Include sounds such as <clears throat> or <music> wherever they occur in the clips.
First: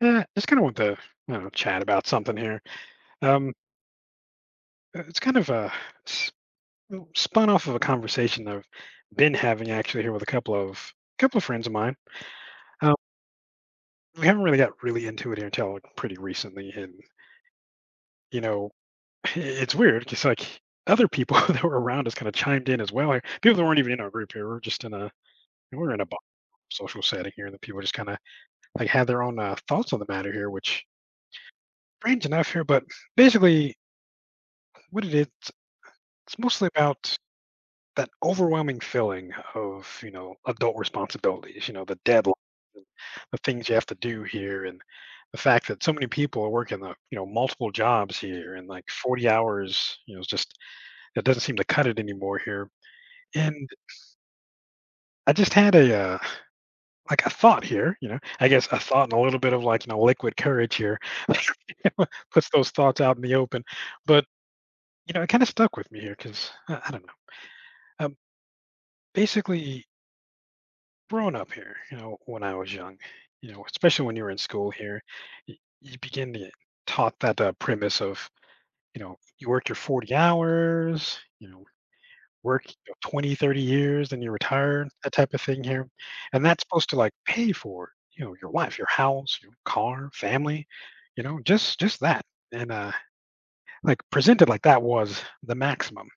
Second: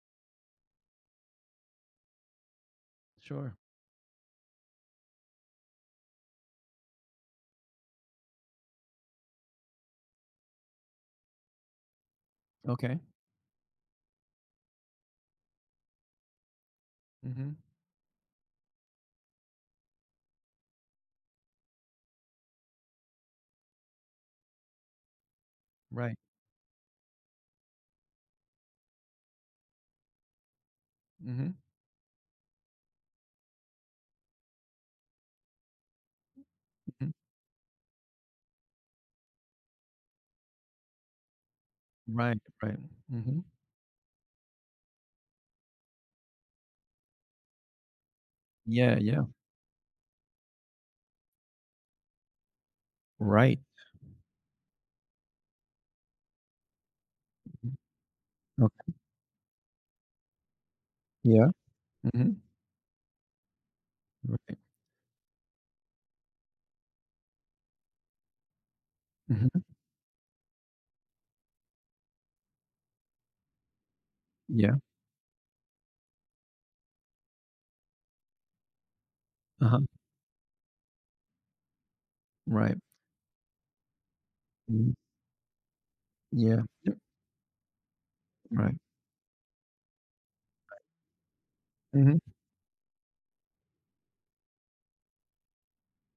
Yeah, just kind of want to I know, chat about something here. Um, Sure. It's kind of spun off of a conversation I've been having actually here with a couple of friends of mine. Um, Okay. we haven't really got really into it here until pretty recently, and Mhm. you know, <laughs> it's weird because like other people <laughs> that were around us kind of chimed in as well. Like, people that weren't even in our group here, we we're just in a we we're in a Right. bo- social setting here, and the people just kind of had their own thoughts on the matter here, which Mhm. strange enough here, but basically what it is, it's mostly Mhm. about that overwhelming feeling of, adult responsibilities, the deadline, Right, right. the Mhm. things you have to do here, and the fact that so many people are working multiple jobs here, and like Yeah, yeah. 40 hours, it's just it doesn't seem to cut it anymore here. Right. And I just had a thought Mhm. here, I guess a Okay. thought and a little bit of liquid courage here Yeah. <laughs> Mhm. puts those thoughts out in the open. But, Right. you know, it kind of stuck with me here because I don't know. Um, Mhm. basically, growing up here, when I was young, especially when you were in school Yeah. here, y- you begin to get taught that premise of, you work your Uh-huh. 40 hours, Right. 20, 30 years and you retire, Mhm. that type of thing here. And Yeah. that's supposed to Yep. like pay for, your Right. life, your house, your car, family, just Mhm. that. And like presented like that was the maximum.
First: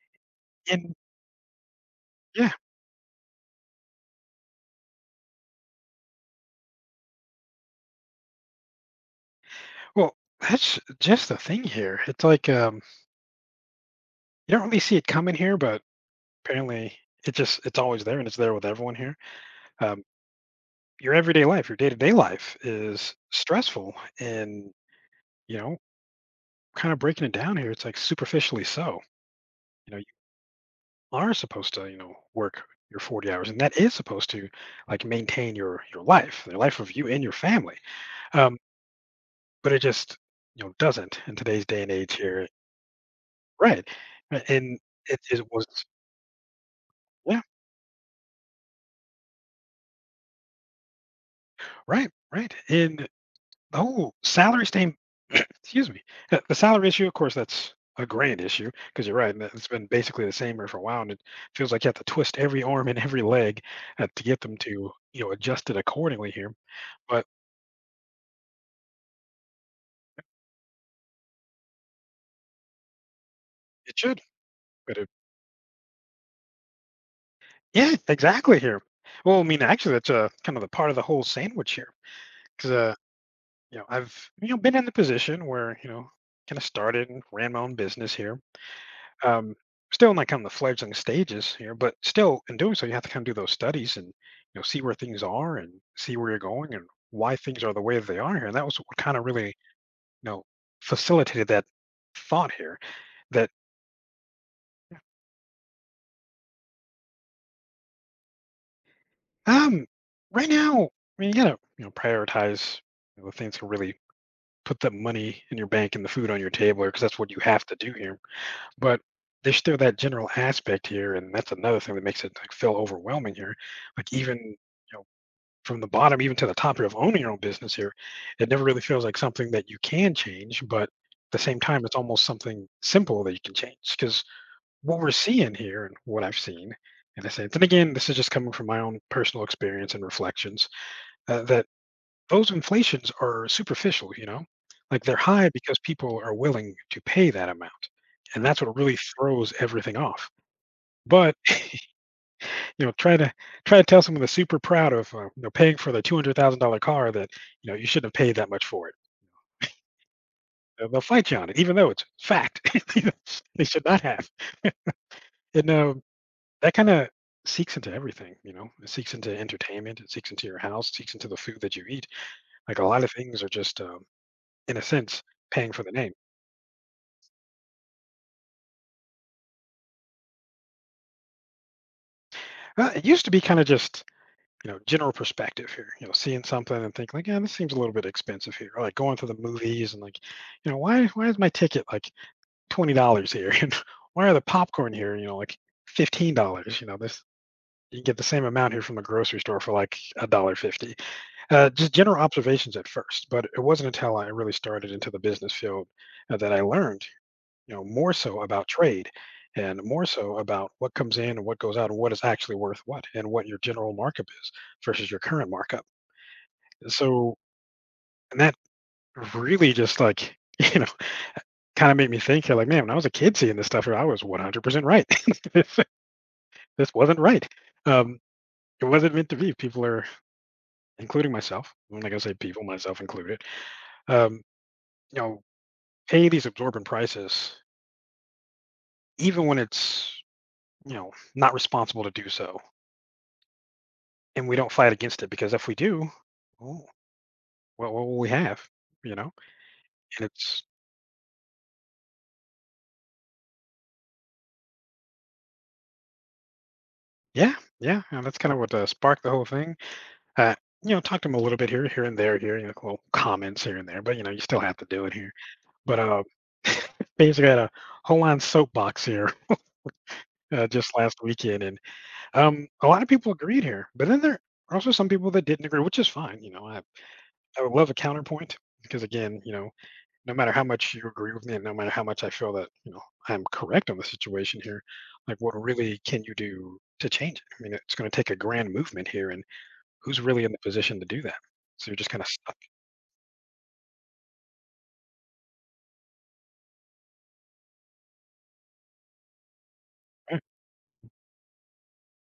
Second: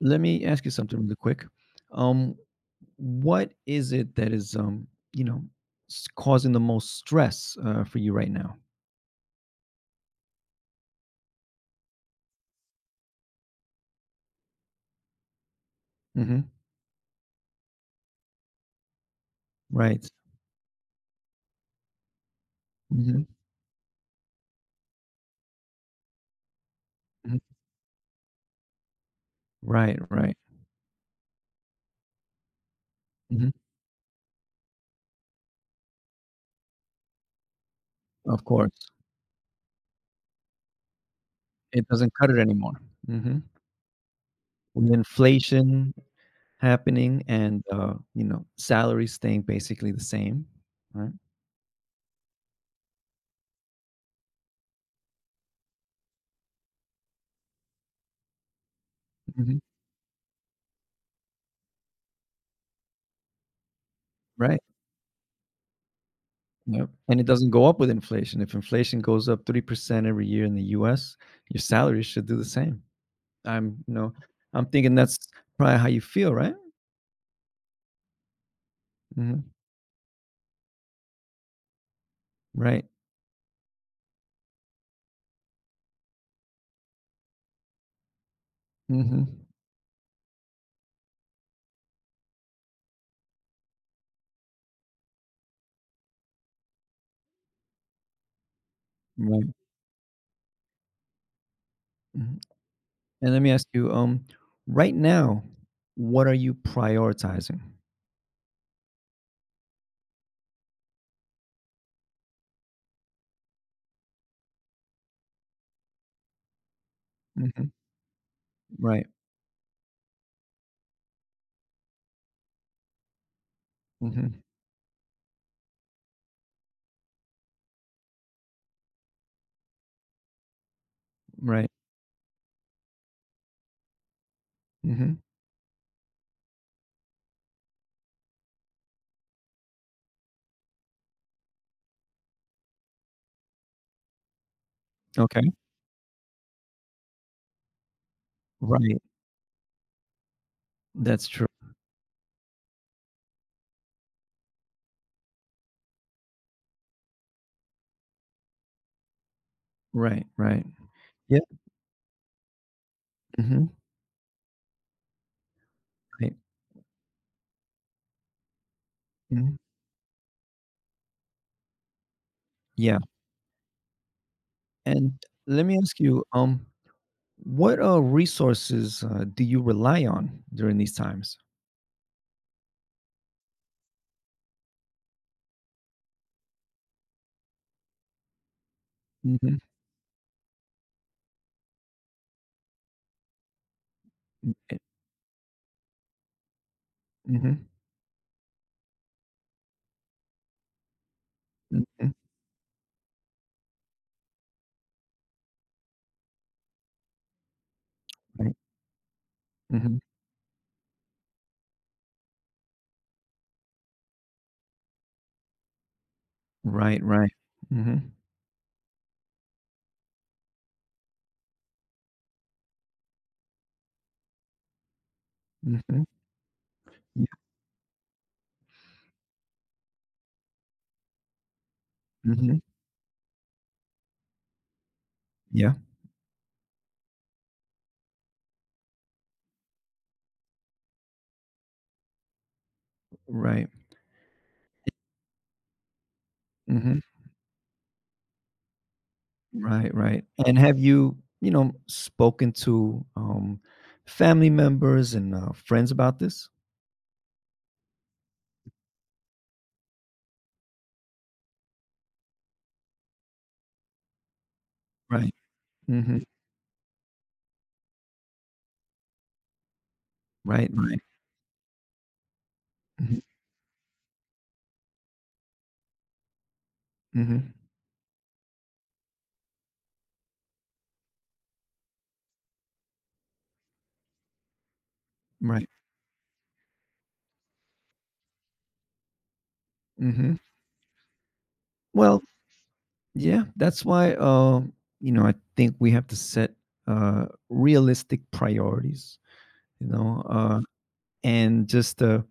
Let me ask you And something really quick. Um, yeah, what is it that is, you know, s causing the most stress, for you right now? well, that's just the thing here. It's like you don't really see it coming here, but Mhm. apparently it's always there and it's there with everyone here, um, Right. your everyday life, your day-to-day life is Mhm. stressful, and you know kind of breaking it Mhm. down here, it's like superficially so. Right, You right. are supposed to, work your 40 hours, Mhm. and that is supposed to like maintain your life, the life of you and your family. Of um, course. but it just, doesn't in today's day It and doesn't age cut it here. anymore. Mhm. Right. Right, and With it was inflation happening yeah and, salaries staying basically the same, right? right right and oh, salary stain <clears throat> excuse me. The salary issue, of course, that's a grand issue because you're right. And Mhm. it's been basically the same here for a while, and it feels like you have to twist every arm and every leg to get them Right. to adjust it accordingly here. Yep, and But it doesn't go up with inflation. If inflation goes up 3% every year in the US, your salary should do the same. I'm you it know, should. I'm thinking But it, that's probably how you feel, right? yeah, exactly here. Well, Mhm. I mean, actually, that's kind of the part of the whole sandwich here because, Right. I've been in the position where kind of started and ran my own business here. Mhm. um, still in like kind of the fledgling stages here, but still in doing so, you have to kind of do those studies and see where things are and see where you're going and why things are the way that they are here. And that was what kind of really, Right. you know facilitated that Mhm. thought here. And let That me ask you, right now, what are you prioritizing? um right now, I mean you gotta, prioritize, the things to really put the money in your bank and the food on your table because that's what you have Mhm. to do here. But Right. there's still that general aspect here, and that's another thing that makes it like, feel overwhelming here. Like even Mhm. Know from the bottom even to the top of owning your own business here, it never really feels like something that you can change, but at the same Right. time, it's almost something simple that you can change. Because what we're Mhm. seeing here and what I've seen in a sense, and I say, then again, this is just coming from my own personal experience and reflections, that those inflations are superficial, like they're high Okay. because people are willing to pay that amount. And that's what really Right. throws everything off. That's But true. you know try to try to tell someone that's super proud of paying for the $200,000 car that you shouldn't have paid that much for it. Right, right. They'll fight you Yeah, on it, even though it's fact. <laughs> You know, they mhm, should not have. And right, that kind of seeks into everything. You know, it seeks into mhm, entertainment, it seeks into your house, it seeks into the food that you eat. Like a yeah, lot of things are just, in a and sense, let paying me for the ask name. you, what, resources, do you rely on during these times? It used to be kind of just, general perspective here. You know, seeing something and thinking like, yeah, this seems a little bit expensive here. Or like going to the Mhm, movies and like, why is my ticket like $20 here, <laughs> and why are the mm, eh, popcorn here? You know, like $15. You know, this mhm, you can get the same amount here from the grocery store for like a dollar fifty. Just mhm, general observations at first, but it wasn't until I really started into the business field that I learned, more so right, about trade, and mhm, more so about what comes in and what goes out, and what is actually worth what, and what your general markup is versus your current markup. right, right, So, mhm, and that really just like <laughs> kind of made me think like, man, when I was a kid seeing this stuff I was 100% right. <laughs> mhm, This wasn't yeah, right. Um, it wasn't meant to be. People are, including myself, when like I say mhm, people, myself included, um, you know, yeah, pay these absorbent prices, even when it's, not responsible to do so. right, And we don't fight against it because if we do, well, mhm, what will we have? You know, right, right, and and it's, have you, spoken to, family members and, friends about this? yeah, yeah. And that's kind of what sparked the whole thing. Uh, you know, talk to them a little bit here, here and there, here, you know, little comments here and there, but you know, you still have to do it here. Right, But mhm, <laughs> basically, I had a whole on soapbox here right, just right, last weekend, and a lot of mhm, people agreed here. But then there are also some people that didn't agree, which is fine. Mhm, I would love a counterpoint because, again, no matter how much you agree with me, and no matter how much I feel that I'm correct on the situation here, like what right, really can you do to change it? I mean, it's going to take a grand movement here, and who's mhm, really in the position to do that? So you're just kind well, of stuck. yeah, that's why I think we have to set realistic priorities, you know, Right? uh and just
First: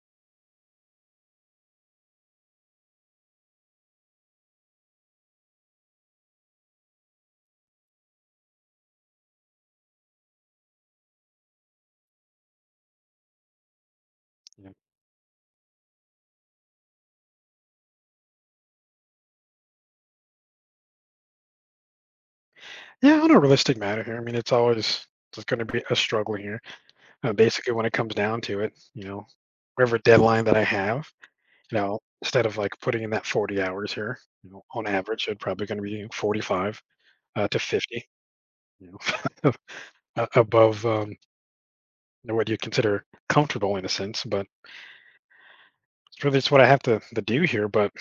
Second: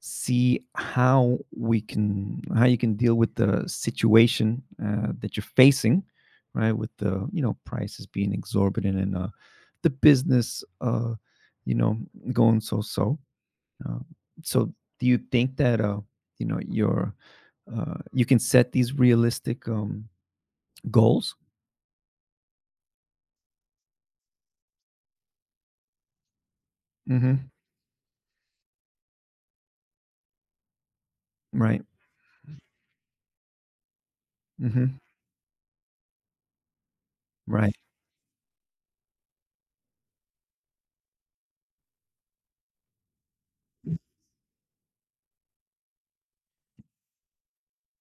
see how you can deal with the situation that you're facing, right? With the, prices being exorbitant and the business, you know going so so. Uh, Yeah. so do you think that you know your you can set these realistic goals? Yeah, on a realistic matter here, I mean, it's going to be a struggle here. Mhm. Basically, when it comes down to it, whatever deadline that I have, you Right. know, instead of like putting in that 40 hours here, on Mhm. average, it's probably going to be 45 to Right. 50, you know, <laughs> above what you consider comfortable in a sense. But it's really just what I have to do here. But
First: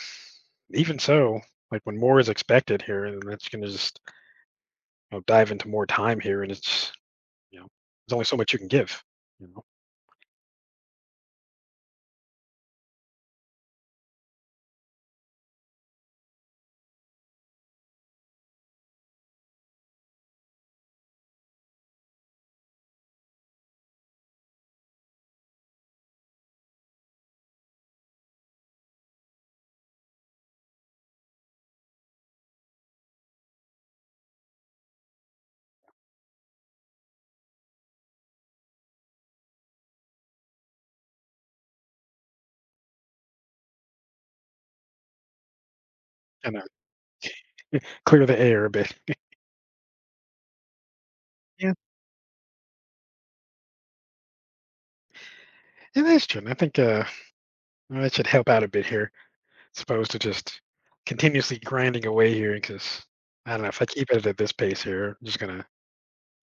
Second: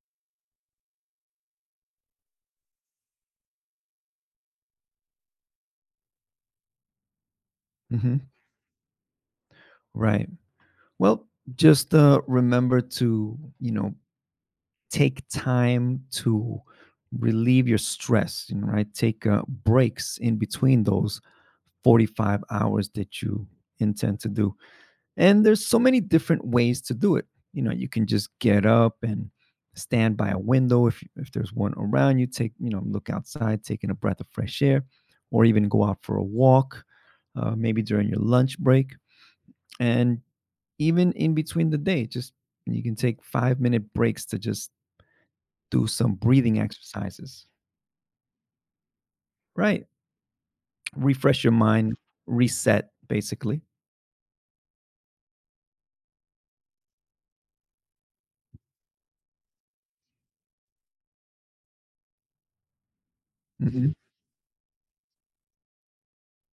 even so, like when more is expected here, and that's going to just, dive into more time here, and it's, you know, there's only Mhm. so much you can give, you know, Right. Well, just, remember to, take time to relieve your stress, right? Take, breaks in between those 45 hours that you intend to do. And there's so many different ways to do it. You can just get up and stand by a window if there's one around you, look outside, taking a breath of fresh air, or even go out for a walk, maybe during your lunch break. And even in between the day, just, you can take 5-minute breaks to just do some and breathing exercises. clear the air a bit. Right. Refresh your Yeah, mind. Reset basically. and that's true. And I think that should help out a bit here, as opposed to just continuously grinding away here because I don't know, if I Hmm. keep it at this pace here, I'm just gonna,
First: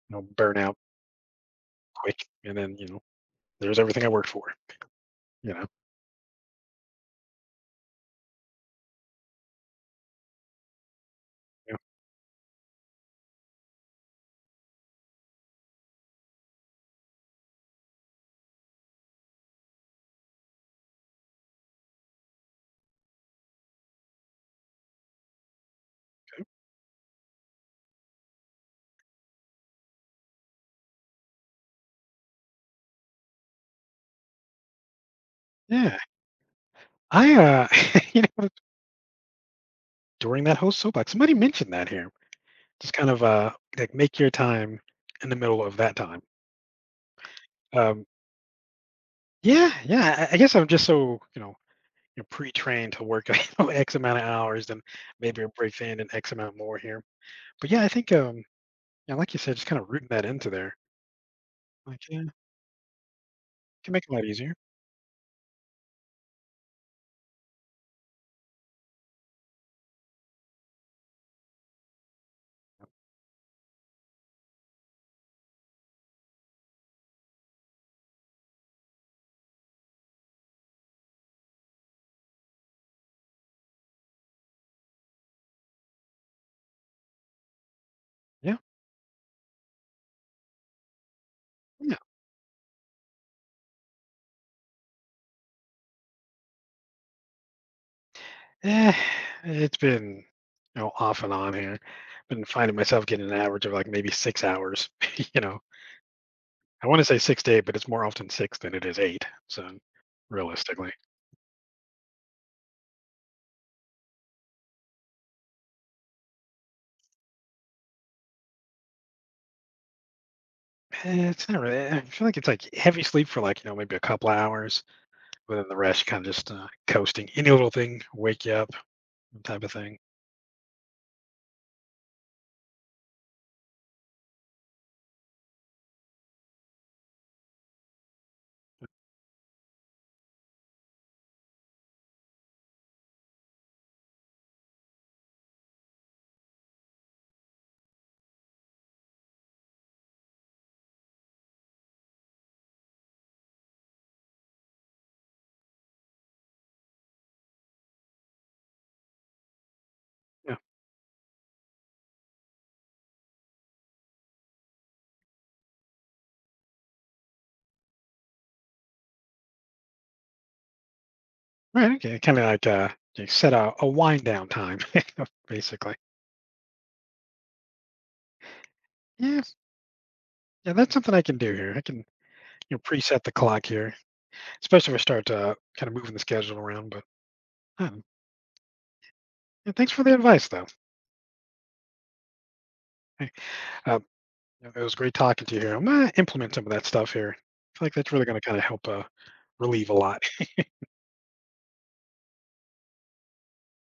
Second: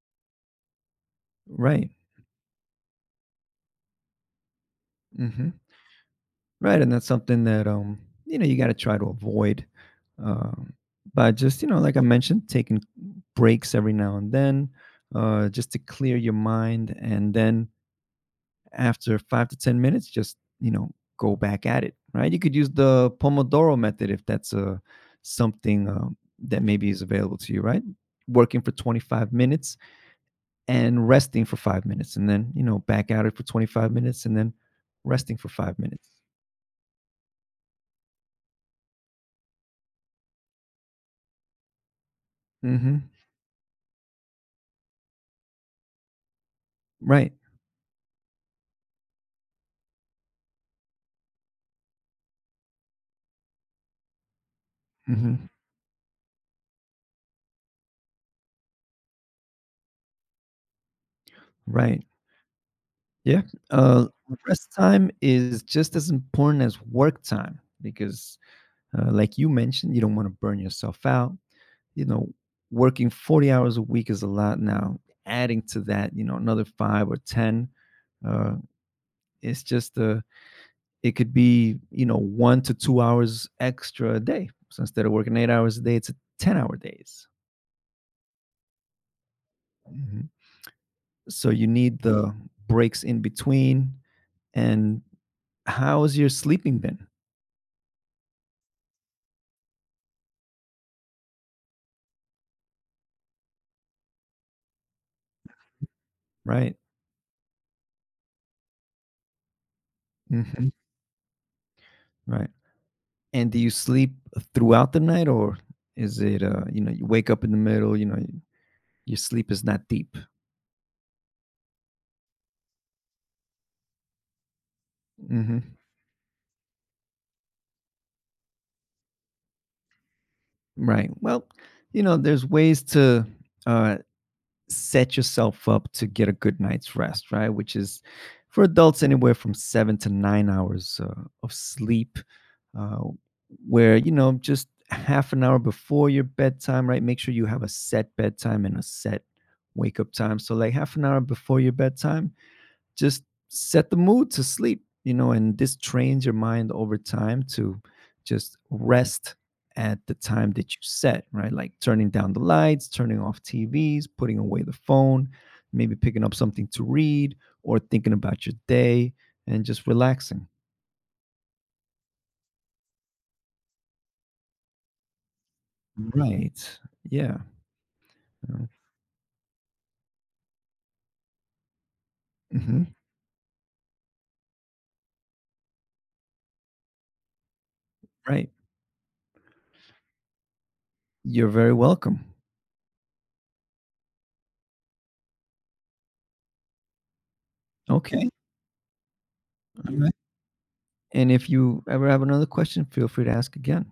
burn out Right. quick, and then there's everything I worked for. Hmm. You know, Right. And that's something that you got to try to avoid, um by just, yeah. Like I mentioned, taking breaks every now and then, just to clear your mind, and then after 5 to 10 minutes, just, go back at it, right? You could use the Pomodoro method if that's something that maybe is available to you, right? Working for 25 minutes and resting for 5 minutes, and then, back at it for 25 minutes and then resting for five Yeah. minutes. I <laughs> you know, during that whole soapbox, somebody mentioned that here. Just Hmm. kind of like make your time in the middle of that time. Right. Um, yeah, yeah. I guess I'm just so, you're pre-trained to work <laughs> you know, X amount of hours, then maybe Hmm. a break in and X amount more here. But yeah, I think yeah, like you said, just kind of rooting that into there I Right. can Yeah. can make Uh, it a lot easier. rest time is just as important as work time because, like you mentioned, you don't want to burn yourself out. you know, working 40 hours a week is a lot now. Adding to that, another five or 10, uh, it's just, it could be, 1 to 2 hours extra a day. So instead of working 8 hours a day, it's 10-hour days. Yeah. Mhm. So you Yeah. need the breaks in between. And how's your sleeping been? Eh, it's been, off and on here. Been finding myself getting an average of like maybe 6 hours. <laughs> You know, Right. I want to say 6 to 8, but it's more often 6 than it is 8. So Mhm. realistically, Right. And do you sleep throughout the night, or is it you wake up in the middle, your sleep is not deep. eh, it's not really. I feel like it's like heavy sleep for like, maybe a couple of hours, but then the Mhm. rest kind of just coasting. Any little thing wake you up type of thing. Right. Well, there's ways to uh, set yourself up to get a good night's rest, right? Which is for adults anywhere from 7 to 9 hours of sleep, uh, where, just half an hour before your bedtime, right? Make sure you have a set bedtime and a set wake up time. So, like half an hour before your bedtime, just set the mood to sleep, and this trains your mind over time to just rest at the time Yeah. that you set, right? Like turning down the lights, turning off TVs, putting away the phone, maybe picking up something to read or thinking about your day and just relaxing. Right. Okay. Kind of like you set a wind down time, <laughs> basically. Right. Yeah. Yeah. Yeah, that's something I can do here. I can, Mm-hmm. preset the clock here, especially if we start kind of moving the schedule around. But um, Right. yeah, thanks for the advice, though. You're very welcome. Hey, uh, it was great talking to you here. I'm gonna implement some of that stuff here. I feel like that's really Okay. gonna kind of help relieve a All right. lot. And if you ever have another question, feel free to ask again.